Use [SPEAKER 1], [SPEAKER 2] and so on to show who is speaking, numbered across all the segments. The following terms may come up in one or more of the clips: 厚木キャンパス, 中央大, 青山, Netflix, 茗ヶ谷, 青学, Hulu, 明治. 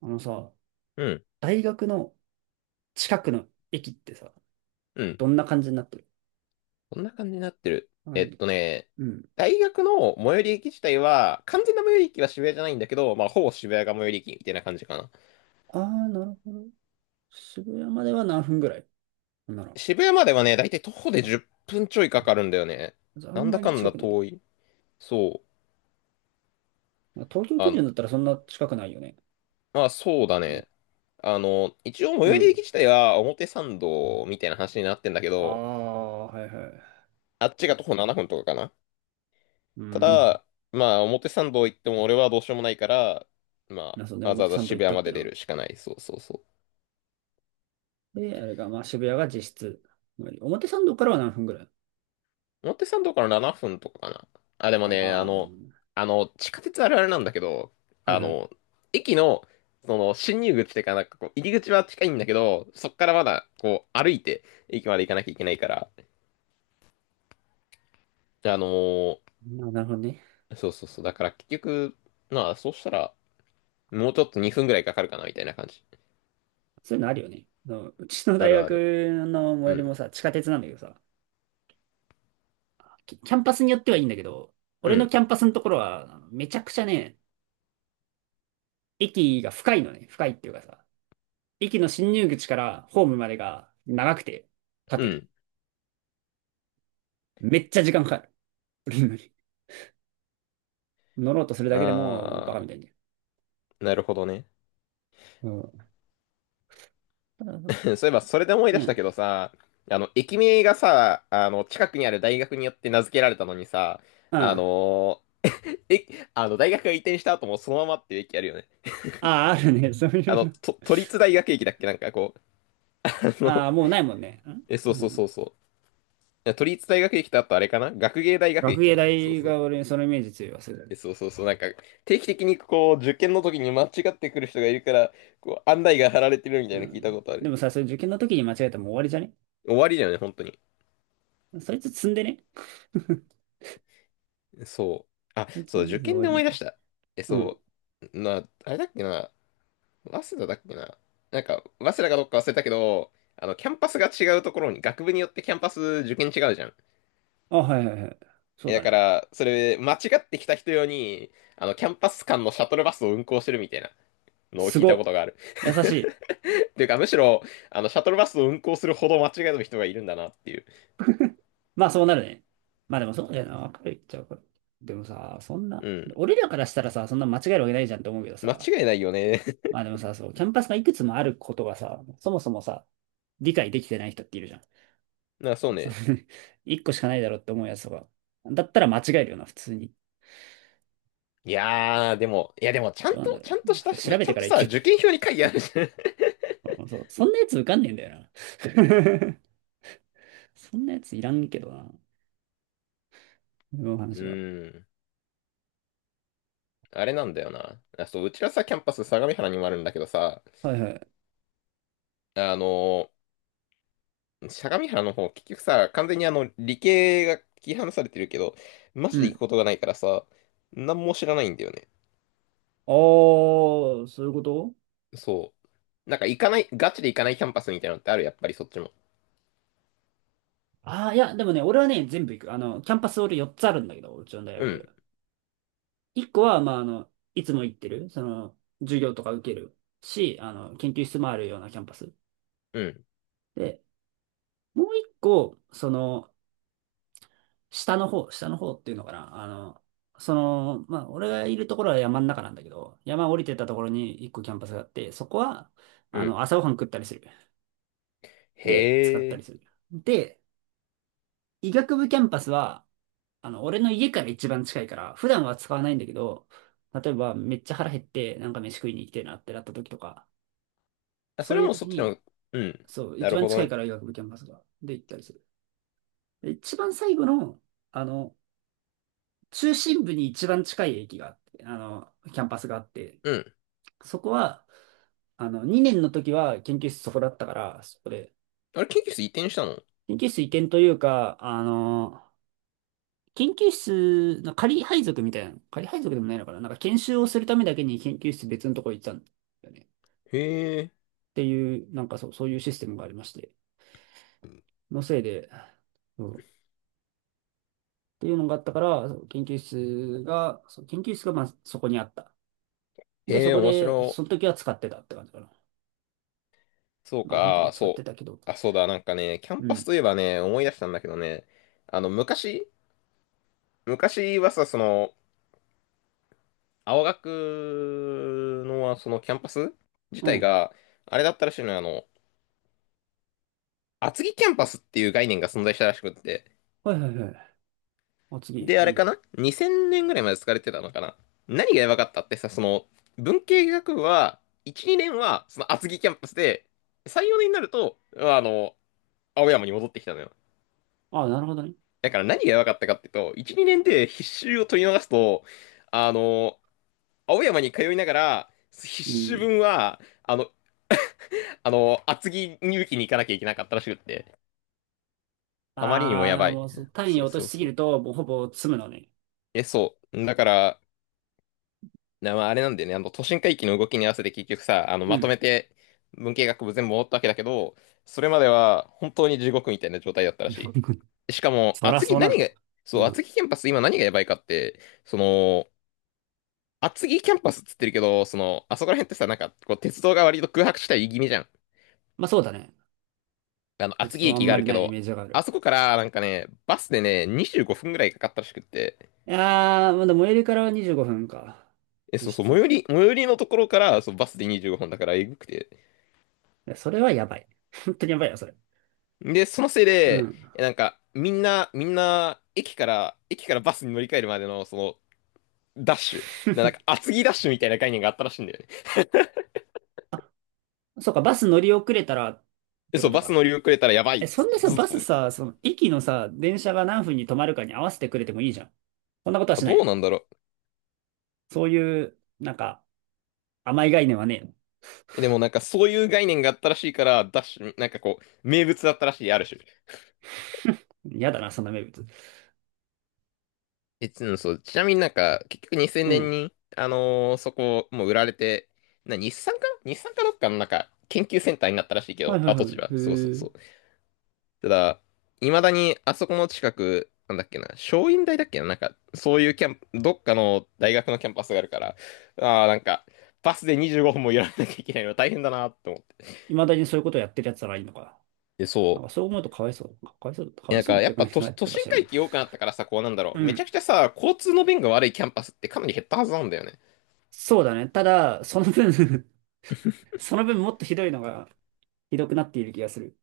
[SPEAKER 1] あのさ、
[SPEAKER 2] うん、
[SPEAKER 1] 大学の近くの駅ってさ、
[SPEAKER 2] うん。
[SPEAKER 1] どんな感じになってる？
[SPEAKER 2] こんな感じになってる。
[SPEAKER 1] あのうん。
[SPEAKER 2] 大学の最寄り駅自体は、完全な最寄り駅は渋谷じゃないんだけど、まあ、ほぼ渋谷が最寄り駅みたいな感じかな。
[SPEAKER 1] ああ、なるほど。渋谷までは何分ぐらいほんなら？
[SPEAKER 2] 渋谷まではね、だいたい徒歩で10分ちょいかかるんだよね。
[SPEAKER 1] じゃああ
[SPEAKER 2] な
[SPEAKER 1] ん
[SPEAKER 2] んだ
[SPEAKER 1] まり
[SPEAKER 2] かん
[SPEAKER 1] 近
[SPEAKER 2] だ
[SPEAKER 1] くない。
[SPEAKER 2] 遠い。そう。
[SPEAKER 1] まあ東京基
[SPEAKER 2] あの、
[SPEAKER 1] 準だったらそんな近くないよね。
[SPEAKER 2] まあ、そうだね。
[SPEAKER 1] も
[SPEAKER 2] 一応最
[SPEAKER 1] う
[SPEAKER 2] 寄り駅
[SPEAKER 1] ん。
[SPEAKER 2] 自体は表参道みたいな話になってんだけ
[SPEAKER 1] あ
[SPEAKER 2] ど、
[SPEAKER 1] あ、はいはい。
[SPEAKER 2] あっちが徒歩7分とかかな。
[SPEAKER 1] う
[SPEAKER 2] た
[SPEAKER 1] ん。
[SPEAKER 2] だ、まあ、表参道行っても俺はどうしようもないから、ま
[SPEAKER 1] そうね、
[SPEAKER 2] あ、わざわ
[SPEAKER 1] 表
[SPEAKER 2] ざ
[SPEAKER 1] 参道行
[SPEAKER 2] 渋
[SPEAKER 1] った
[SPEAKER 2] 谷
[SPEAKER 1] っ
[SPEAKER 2] ま
[SPEAKER 1] て
[SPEAKER 2] で出
[SPEAKER 1] な。
[SPEAKER 2] るしかない。そうそうそう。
[SPEAKER 1] で、あれが、まあ渋谷が実質。表参道からは何分ぐらい？
[SPEAKER 2] 表参道から7分とかかな。あ、でも
[SPEAKER 1] あ、
[SPEAKER 2] ね、
[SPEAKER 1] ま
[SPEAKER 2] 地下鉄あるあるなんだけど、
[SPEAKER 1] あ、は
[SPEAKER 2] あ
[SPEAKER 1] いはい。
[SPEAKER 2] の、駅の、進入口っていうか、なんかこう、入り口は近いんだけど、そっからまだ、こう、歩いて、駅まで行かなきゃいけないから、あのー
[SPEAKER 1] まあ、なるほどね。
[SPEAKER 2] そうそうそう、だから結局、まあ、そうしたら、もうちょっと2分ぐらいかかるかな、みたいな感じ。
[SPEAKER 1] そういうのあるよね。あのうちの
[SPEAKER 2] あ
[SPEAKER 1] 大
[SPEAKER 2] るあ
[SPEAKER 1] 学
[SPEAKER 2] る。
[SPEAKER 1] の最
[SPEAKER 2] う
[SPEAKER 1] 寄り
[SPEAKER 2] ん、
[SPEAKER 1] もさ、地下鉄なんだけどさ、キャンパスによってはいいんだけど、
[SPEAKER 2] う
[SPEAKER 1] 俺の
[SPEAKER 2] ん、
[SPEAKER 1] キャンパスのところは、めちゃくちゃね、駅が深いのね。深いっていうかさ、駅の進入口からホームまでが長くて、
[SPEAKER 2] う
[SPEAKER 1] 縦に。
[SPEAKER 2] ん。
[SPEAKER 1] めっちゃ時間かかる。降りるのに乗ろうとするだけでも、もうバカみ
[SPEAKER 2] あ
[SPEAKER 1] たいにね。
[SPEAKER 2] ー、なるほどね。
[SPEAKER 1] うん。ただ、
[SPEAKER 2] そういえば、それで思い
[SPEAKER 1] う
[SPEAKER 2] 出した
[SPEAKER 1] ん。
[SPEAKER 2] けどさ、駅名がさ、近くにある大学によって名付けられたのにさ、
[SPEAKER 1] う
[SPEAKER 2] あ
[SPEAKER 1] ん。
[SPEAKER 2] のーえ、あの、大学が移転した後もそのままっていう駅あるよね。
[SPEAKER 1] ああ、あるね。そういうの。
[SPEAKER 2] 都立大学駅だっけ、なんかこう、あの、
[SPEAKER 1] ああ、もうないもんね。
[SPEAKER 2] え、そう
[SPEAKER 1] う
[SPEAKER 2] そうそ
[SPEAKER 1] ん。
[SPEAKER 2] うそう。いや、都立大学駅と、あとあれかな、学芸大学
[SPEAKER 1] 学
[SPEAKER 2] 駅
[SPEAKER 1] 芸
[SPEAKER 2] かな、そう
[SPEAKER 1] 大
[SPEAKER 2] そう。
[SPEAKER 1] が俺にそのイメージ強いわ、す
[SPEAKER 2] え、
[SPEAKER 1] る。
[SPEAKER 2] そうそうそう。なんか、定期的にこう、受験の時に間違ってくる人がいるから、こう、案内が貼られてるみた
[SPEAKER 1] う
[SPEAKER 2] いなの聞いたこ
[SPEAKER 1] ん。
[SPEAKER 2] とあ
[SPEAKER 1] で
[SPEAKER 2] る。
[SPEAKER 1] もさ、それ受験の時に間違えたらもう終わりじゃね？
[SPEAKER 2] 終わりだよね、本当に。
[SPEAKER 1] そいつ積んでね。そ
[SPEAKER 2] そう。あ、
[SPEAKER 1] いつ積
[SPEAKER 2] そう、
[SPEAKER 1] ん
[SPEAKER 2] 受
[SPEAKER 1] で終
[SPEAKER 2] 験
[SPEAKER 1] わ
[SPEAKER 2] で
[SPEAKER 1] りな
[SPEAKER 2] 思い
[SPEAKER 1] 気
[SPEAKER 2] 出
[SPEAKER 1] が
[SPEAKER 2] し
[SPEAKER 1] す
[SPEAKER 2] た。え、
[SPEAKER 1] る。うん。
[SPEAKER 2] そう、あれだっけな、早稲田だっけな。なんか、早稲田かどっか忘れたけど、キャンパスが違うところに、学部によってキャンパス受験違うじゃん。
[SPEAKER 1] あ、はいはいはい。そう
[SPEAKER 2] え、だ
[SPEAKER 1] だ
[SPEAKER 2] か
[SPEAKER 1] ね。
[SPEAKER 2] ら、それ、間違ってきた人用に、キャンパス間のシャトルバスを運行してるみたいなのを
[SPEAKER 1] す
[SPEAKER 2] 聞いたこ
[SPEAKER 1] ご。
[SPEAKER 2] とがある。
[SPEAKER 1] 優しい。
[SPEAKER 2] っていうか、むしろ、シャトルバスを運行するほど間違える人がいるんだなっていう。
[SPEAKER 1] まあそうなるね。まあでもそうだよな。わかるいっちゃうから。でもさ、そんな、
[SPEAKER 2] うん。
[SPEAKER 1] 俺らからしたらさ、そんな間違えるわけないじゃんって思うけど
[SPEAKER 2] 間
[SPEAKER 1] さ。
[SPEAKER 2] 違いないよね。
[SPEAKER 1] ま あでもさ、そう、キャンパスがいくつもあることがさ、そもそもさ、理解できてない人っているじゃん。
[SPEAKER 2] そう
[SPEAKER 1] そう、
[SPEAKER 2] ね。
[SPEAKER 1] 一個しかないだろうって思うやつとか。だったら間違えるよな、普通に。
[SPEAKER 2] いやー、でも、いやでも、ちゃ
[SPEAKER 1] ど
[SPEAKER 2] ん
[SPEAKER 1] うなんだ
[SPEAKER 2] と、
[SPEAKER 1] ろう。
[SPEAKER 2] ちゃんとし
[SPEAKER 1] だっ
[SPEAKER 2] た、
[SPEAKER 1] て
[SPEAKER 2] ち
[SPEAKER 1] 調べ
[SPEAKER 2] ゃ
[SPEAKER 1] て
[SPEAKER 2] ん
[SPEAKER 1] か
[SPEAKER 2] と
[SPEAKER 1] らい
[SPEAKER 2] さ、
[SPEAKER 1] け
[SPEAKER 2] 受
[SPEAKER 1] る。
[SPEAKER 2] 験票に書いてあるじゃん。
[SPEAKER 1] うん、そう、そんなやつ受かんねえんだよな。そんなやついらんけどな。今の
[SPEAKER 2] う
[SPEAKER 1] 話は。
[SPEAKER 2] ーん。あれなんだよな。あ、そう、うちらさ、キャンパス相模原にもあるんだけどさ、
[SPEAKER 1] はいはい。
[SPEAKER 2] あのー相模原の方、結局さ、完全に理系が切り離されてるけど、マ
[SPEAKER 1] う
[SPEAKER 2] ジで行く
[SPEAKER 1] ん。
[SPEAKER 2] ことがないからさ、何も知らないんだよね。
[SPEAKER 1] ああー、そういうこと？
[SPEAKER 2] そう。なんか行かない、ガチで行かないキャンパスみたいなのってある、やっぱりそっちも。
[SPEAKER 1] ああー、いや、でもね、俺はね、全部行く。あの、キャンパス俺4つあるんだけど、うちの大
[SPEAKER 2] う
[SPEAKER 1] 学。
[SPEAKER 2] ん、
[SPEAKER 1] 1個は、まあ、あの、いつも行ってる、その、授業とか受けるし、あの、研究室もあるようなキャンパス。
[SPEAKER 2] うん、
[SPEAKER 1] で、もう1個、その、下の方、下の方っていうのかな。あの、その、まあ、俺がいるところは山の中なんだけど、山降りてったところに1個キャンパスがあって、そこは、
[SPEAKER 2] う
[SPEAKER 1] あ
[SPEAKER 2] ん。
[SPEAKER 1] の、朝ごはん食ったりする。で、使っ
[SPEAKER 2] へ
[SPEAKER 1] たり
[SPEAKER 2] え。
[SPEAKER 1] する。で、医学部キャンパスは、あの、俺の家から一番近いから、普段は使わないんだけど、例えばめっちゃ腹減って、なんか飯食いに行きたいなってなった時とか、
[SPEAKER 2] あ、そ
[SPEAKER 1] そ
[SPEAKER 2] れ
[SPEAKER 1] うい
[SPEAKER 2] は
[SPEAKER 1] う
[SPEAKER 2] もうそ
[SPEAKER 1] 時
[SPEAKER 2] っち
[SPEAKER 1] に、
[SPEAKER 2] の、うん。
[SPEAKER 1] そう、
[SPEAKER 2] な
[SPEAKER 1] 一
[SPEAKER 2] る
[SPEAKER 1] 番
[SPEAKER 2] ほど
[SPEAKER 1] 近い
[SPEAKER 2] ね。
[SPEAKER 1] から医学部キャンパスが、で行ったりする。で一番最後の、あの、中心部に一番近い駅があって、あの、キャンパスがあって、
[SPEAKER 2] うん。
[SPEAKER 1] そこは、あの、2年の時は研究室そこだったから、そこで、
[SPEAKER 2] あれ、研究室移転したの？
[SPEAKER 1] 研究室移転というか、あの、研究室、仮配属みたいなの、仮配属でもないのかな、なんか研修をするためだけに研究室別のとこ行ったんだよね。っ
[SPEAKER 2] へえ、
[SPEAKER 1] ていう、なんかそう、そういうシステムがありまして、のせいで、そうっていうのがあったから、そう研究室が、そう研究室がまあそこにあった。で、
[SPEAKER 2] へ
[SPEAKER 1] そ
[SPEAKER 2] え、
[SPEAKER 1] こ
[SPEAKER 2] 面
[SPEAKER 1] で、
[SPEAKER 2] 白
[SPEAKER 1] その
[SPEAKER 2] い。
[SPEAKER 1] 時は使ってたって感じかな。
[SPEAKER 2] そう
[SPEAKER 1] まあ、その時
[SPEAKER 2] か、
[SPEAKER 1] は
[SPEAKER 2] あ
[SPEAKER 1] 使って
[SPEAKER 2] そ
[SPEAKER 1] たけど、
[SPEAKER 2] う。あ、そうだ、なんかね、キャン
[SPEAKER 1] う
[SPEAKER 2] パス
[SPEAKER 1] ん、
[SPEAKER 2] といえばね、思い出したんだけどね、あの、昔、昔はさ、その、青学の、そのキャンパス自
[SPEAKER 1] う
[SPEAKER 2] 体
[SPEAKER 1] ん。
[SPEAKER 2] が、あれだったらしいのよ、厚木キャンパスっていう概念が存在したらしくって、
[SPEAKER 1] はいはいはい。あ、次、
[SPEAKER 2] で、あ
[SPEAKER 1] う
[SPEAKER 2] れか
[SPEAKER 1] ん。
[SPEAKER 2] な？ 2000 年ぐらいまで使われてたのかな。何がやばかったってさ、その、文系学部は、1、2年は、その厚木キャンパスで、3、4年になると、青山に戻ってきたのよ。
[SPEAKER 1] あ、なるほどね。
[SPEAKER 2] だから何がやばかったかっていうと、1、2年で必修を取り逃すと、あの、青山に通いながら、必
[SPEAKER 1] う
[SPEAKER 2] 修
[SPEAKER 1] ん。
[SPEAKER 2] 分は、厚木入試に行かなきゃいけなかったらしくって、あまりにもや
[SPEAKER 1] ああ、
[SPEAKER 2] ばい。
[SPEAKER 1] もうそう単位
[SPEAKER 2] そ
[SPEAKER 1] を
[SPEAKER 2] う
[SPEAKER 1] 落と
[SPEAKER 2] そ
[SPEAKER 1] し
[SPEAKER 2] う
[SPEAKER 1] すぎ
[SPEAKER 2] そ
[SPEAKER 1] る
[SPEAKER 2] う。
[SPEAKER 1] と、もうほぼ詰むのね。
[SPEAKER 2] え、そう。だから、まあ、あれなんだよね、都心回帰の動きに合わせて結局さ、
[SPEAKER 1] う
[SPEAKER 2] まと
[SPEAKER 1] ん。
[SPEAKER 2] めて文系学部全部戻ったわけだけど、それまでは本当に地獄みたいな状態だったらし い。しかも、
[SPEAKER 1] そら
[SPEAKER 2] 厚木
[SPEAKER 1] そうなる
[SPEAKER 2] 何が、
[SPEAKER 1] わ。
[SPEAKER 2] そ
[SPEAKER 1] う
[SPEAKER 2] う、
[SPEAKER 1] ん。
[SPEAKER 2] 厚木キャンパス今何がやばいかって、その、厚木キャンパスっつってるけど、その、あそこら辺ってさ、なんか、こう、鉄道が割と空白地帯気味じゃん。
[SPEAKER 1] まあそうだね。ちょっ
[SPEAKER 2] 厚木
[SPEAKER 1] とあ
[SPEAKER 2] 駅
[SPEAKER 1] ん
[SPEAKER 2] があ
[SPEAKER 1] ま
[SPEAKER 2] る
[SPEAKER 1] り
[SPEAKER 2] け
[SPEAKER 1] ないイ
[SPEAKER 2] ど、
[SPEAKER 1] メージがある。
[SPEAKER 2] あそこから、なんかね、バスでね、25分ぐらいかかったらしくって、
[SPEAKER 1] いやー、まだ最寄りからは25分か。
[SPEAKER 2] え、
[SPEAKER 1] 実
[SPEAKER 2] そうそう、最寄
[SPEAKER 1] 質。
[SPEAKER 2] り、最寄りのところから、そう、バスで25分だから、えぐくて。
[SPEAKER 1] いや、それはやばい。本当にやばいよ、それ。
[SPEAKER 2] で、そのせい
[SPEAKER 1] う
[SPEAKER 2] で、
[SPEAKER 1] ん。
[SPEAKER 2] え、なんか、みんな、駅からバスに乗り換えるまでの、その、ダッシュ。なんか、厚木ダッシュみたいな概念があったらしいんだよね。
[SPEAKER 1] そうか、バス乗り遅れたらっ
[SPEAKER 2] で、
[SPEAKER 1] て
[SPEAKER 2] そ
[SPEAKER 1] こ
[SPEAKER 2] う、
[SPEAKER 1] と
[SPEAKER 2] バス乗
[SPEAKER 1] か。
[SPEAKER 2] り遅れたらやばい
[SPEAKER 1] え、
[SPEAKER 2] っ
[SPEAKER 1] そ
[SPEAKER 2] つっ
[SPEAKER 1] んな
[SPEAKER 2] て、
[SPEAKER 1] さ、
[SPEAKER 2] ずっと、
[SPEAKER 1] バスさ、その駅のさ、電車が何分に止まるかに合わせてくれてもいいじゃん。そんなことは
[SPEAKER 2] あ、
[SPEAKER 1] しな
[SPEAKER 2] ど
[SPEAKER 1] い
[SPEAKER 2] う
[SPEAKER 1] の？
[SPEAKER 2] なんだろう。
[SPEAKER 1] そういう、なんか、甘い概念はねえ
[SPEAKER 2] え、でも、なんかそういう概念があったらしいから、ダッシュ、なんかこう、名物だったらしい、ある種。
[SPEAKER 1] の。嫌だな、そんな名物。
[SPEAKER 2] え、うん、そう、ちなみになんか、結局2000
[SPEAKER 1] う
[SPEAKER 2] 年
[SPEAKER 1] ん。
[SPEAKER 2] に、そこ、もう売られて、日産かな、日産かどっかのなんか、研究センターになったらしいけ
[SPEAKER 1] はい
[SPEAKER 2] ど、
[SPEAKER 1] はいは
[SPEAKER 2] 跡
[SPEAKER 1] い。
[SPEAKER 2] 地は。そうそう
[SPEAKER 1] へ
[SPEAKER 2] そ
[SPEAKER 1] え。
[SPEAKER 2] う。ただ、未だにあそこの近く、なんだっけな、松蔭大だっけな、なんか、そういうキャンプどっかの大学のキャンパスがあるから、ああ、なんか、バスで25分もやらなきゃいけないの大変だなって思って。
[SPEAKER 1] 未だにそういうことやってるやつならいいのか。
[SPEAKER 2] で、
[SPEAKER 1] なん
[SPEAKER 2] そ
[SPEAKER 1] か
[SPEAKER 2] う。
[SPEAKER 1] そう思うとかわいそう。かわいそう、かわい
[SPEAKER 2] なん
[SPEAKER 1] そう
[SPEAKER 2] か、
[SPEAKER 1] っ
[SPEAKER 2] や
[SPEAKER 1] て
[SPEAKER 2] っ
[SPEAKER 1] 感
[SPEAKER 2] ぱ
[SPEAKER 1] じに
[SPEAKER 2] 都
[SPEAKER 1] なって
[SPEAKER 2] 都
[SPEAKER 1] るか
[SPEAKER 2] 心
[SPEAKER 1] しらんけ
[SPEAKER 2] 回
[SPEAKER 1] ど。
[SPEAKER 2] 帰多くなったからさ、こうなんだろ
[SPEAKER 1] う
[SPEAKER 2] う。めちゃ
[SPEAKER 1] ん。
[SPEAKER 2] くちゃさ、交通の便が悪いキャンパスってかなり減ったはずなんだよね。
[SPEAKER 1] そうだね。ただ、その分、 その分もっとひどいのが、ひどくなっている気がする。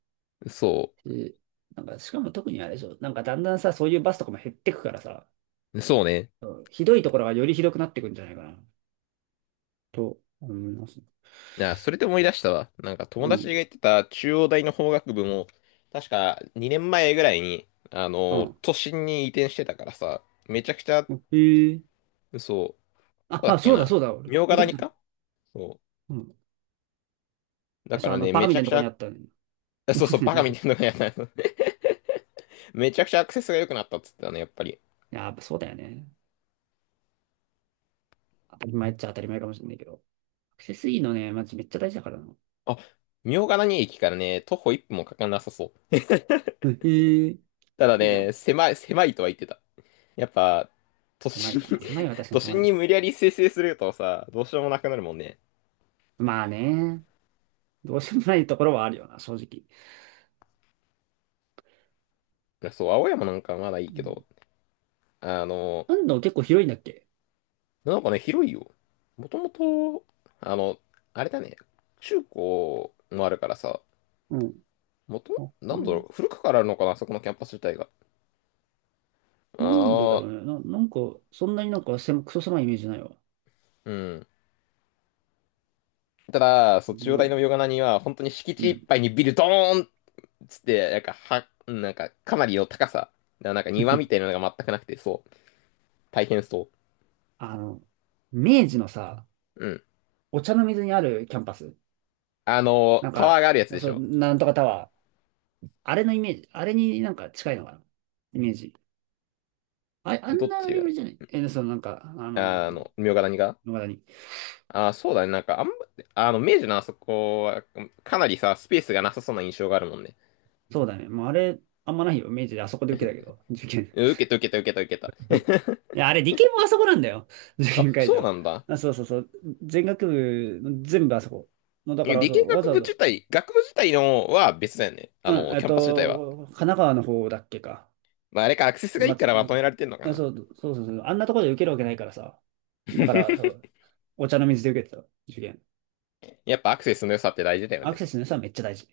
[SPEAKER 2] そ
[SPEAKER 1] しなんか、しかも特にあれでしょ。なんかだんだんさ、そういうバスとかも減ってくからさ、
[SPEAKER 2] う。そうね。
[SPEAKER 1] うん、ひどいところがよりひどくなってくんじゃないかな、と思います。
[SPEAKER 2] あ、それで思い出したわ。なんか
[SPEAKER 1] う
[SPEAKER 2] 友達が
[SPEAKER 1] ん。
[SPEAKER 2] 言ってた中央大の法学部も、確か2年前ぐらいに、
[SPEAKER 1] うん。
[SPEAKER 2] 都心に移転してたからさ、めちゃくちゃ、
[SPEAKER 1] うん、へえ。
[SPEAKER 2] そう、こ
[SPEAKER 1] あ、
[SPEAKER 2] こだ
[SPEAKER 1] あ、
[SPEAKER 2] っけ
[SPEAKER 1] そうだ、そ
[SPEAKER 2] な。
[SPEAKER 1] うだ、俺。聞
[SPEAKER 2] 茗ヶ
[SPEAKER 1] いたこ
[SPEAKER 2] 谷
[SPEAKER 1] とある。
[SPEAKER 2] か。そ
[SPEAKER 1] うん。
[SPEAKER 2] う。
[SPEAKER 1] あ
[SPEAKER 2] だか
[SPEAKER 1] そう、あ
[SPEAKER 2] ら
[SPEAKER 1] の、
[SPEAKER 2] ね、
[SPEAKER 1] バカ
[SPEAKER 2] め
[SPEAKER 1] み
[SPEAKER 2] ち
[SPEAKER 1] た
[SPEAKER 2] ゃ
[SPEAKER 1] いな
[SPEAKER 2] く
[SPEAKER 1] と
[SPEAKER 2] ち
[SPEAKER 1] こにあ
[SPEAKER 2] ゃ、
[SPEAKER 1] ったね。
[SPEAKER 2] あ、
[SPEAKER 1] バ
[SPEAKER 2] そ
[SPEAKER 1] カ
[SPEAKER 2] う
[SPEAKER 1] み
[SPEAKER 2] そう、
[SPEAKER 1] たいな
[SPEAKER 2] バ
[SPEAKER 1] と
[SPEAKER 2] カ
[SPEAKER 1] こに、
[SPEAKER 2] みたい
[SPEAKER 1] い
[SPEAKER 2] なのがやった。めちゃくちゃアクセスが良くなったっつってたね、やっぱり。
[SPEAKER 1] や、やっぱそうだよね。当たり前っちゃ当たり前かもしれないけど。アクセスいいのね、マジめっちゃ大事だからな。
[SPEAKER 2] あ、茗ヶ谷駅からね、徒歩1分もかかんなさそう。
[SPEAKER 1] へえ、い
[SPEAKER 2] ただ
[SPEAKER 1] いじゃ
[SPEAKER 2] ね、
[SPEAKER 1] ん。
[SPEAKER 2] 狭いとは言ってた。やっぱ、都
[SPEAKER 1] 狭い
[SPEAKER 2] 心に
[SPEAKER 1] か。まあ狭いは確 か
[SPEAKER 2] 都
[SPEAKER 1] にしょうがな
[SPEAKER 2] 心
[SPEAKER 1] い
[SPEAKER 2] に
[SPEAKER 1] な。
[SPEAKER 2] 無理やり生成するとさ、どうしようもなくなるもんね。
[SPEAKER 1] まあね。どうしようもないところはあるよな、正直。
[SPEAKER 2] そう、青山なんかまだいい
[SPEAKER 1] う
[SPEAKER 2] け
[SPEAKER 1] ん。
[SPEAKER 2] ど、あの、
[SPEAKER 1] なんだ、結構広いんだっけ？
[SPEAKER 2] なんかね、広いよ。もともと、あの、あれだね、中高もあるからさ、
[SPEAKER 1] うん。あ、へ
[SPEAKER 2] なんだ
[SPEAKER 1] え、
[SPEAKER 2] ろう、古くからあるのかな、あそこのキャンパス自体が。あ
[SPEAKER 1] なんでだろ
[SPEAKER 2] あ、
[SPEAKER 1] うね。なんか、そんなになんか狭、クソ狭いイメージないわ。
[SPEAKER 2] うん。ただ、
[SPEAKER 1] う
[SPEAKER 2] そう、中央大
[SPEAKER 1] ん。
[SPEAKER 2] のヨガナには、本当に敷
[SPEAKER 1] う
[SPEAKER 2] 地い
[SPEAKER 1] ん、
[SPEAKER 2] っぱいにビルドーンつって、なんか、なんか、かなりの高さ。なんか庭みたい なのが全くなくて、そう。大変そ
[SPEAKER 1] あの、明治のさ、
[SPEAKER 2] う。うん。
[SPEAKER 1] お茶の水にあるキャンパス。なん
[SPEAKER 2] タワ
[SPEAKER 1] か、
[SPEAKER 2] ーがあるやつでし
[SPEAKER 1] そう、
[SPEAKER 2] ょ。
[SPEAKER 1] なんとかタワー。あれのイメージ、あれになんか近いのかな、イメージ。あ、あ
[SPEAKER 2] ど
[SPEAKER 1] ん
[SPEAKER 2] っ
[SPEAKER 1] な
[SPEAKER 2] ち
[SPEAKER 1] レベ
[SPEAKER 2] が、
[SPEAKER 1] ルじゃない、え、そのなんか、あの、
[SPEAKER 2] 茗ヶ谷が、
[SPEAKER 1] 野方に。
[SPEAKER 2] あー、そうだね。なんか、あんま、あの、明治のあそこは、かなりさ、スペースがなさそうな印象があるもんね。
[SPEAKER 1] そうだね。もうあれ、あんまないよ。明治であそこで受けたけど、受験。
[SPEAKER 2] うん、受けた受けた受けた受けた。
[SPEAKER 1] いや、あれ、理系もあそこなんだよ。受
[SPEAKER 2] あ、
[SPEAKER 1] 験会
[SPEAKER 2] そう
[SPEAKER 1] 場。
[SPEAKER 2] なんだ。
[SPEAKER 1] あ、そうそうそう。全学部、全部あそこ。もうだか
[SPEAKER 2] え、
[SPEAKER 1] ら、
[SPEAKER 2] 理
[SPEAKER 1] そ
[SPEAKER 2] 系
[SPEAKER 1] う、わ
[SPEAKER 2] 学
[SPEAKER 1] ざ
[SPEAKER 2] 部
[SPEAKER 1] わざ、
[SPEAKER 2] 自体、学部自体のは別だよね。
[SPEAKER 1] うん、えっ
[SPEAKER 2] キャンパス自体は。
[SPEAKER 1] と、神奈川の方だっけか。
[SPEAKER 2] まあ、あれか、アクセスがいいからまとめら
[SPEAKER 1] 松、
[SPEAKER 2] れてんのか
[SPEAKER 1] あ
[SPEAKER 2] な。
[SPEAKER 1] そう、そうそうそう。あんなところで受けるわけないからさ。だから、そ う、お茶の水で受けてた、受験。
[SPEAKER 2] やっぱアクセスの良さって大事だよ
[SPEAKER 1] アクセ
[SPEAKER 2] ね。
[SPEAKER 1] スの良さはめっちゃ大事。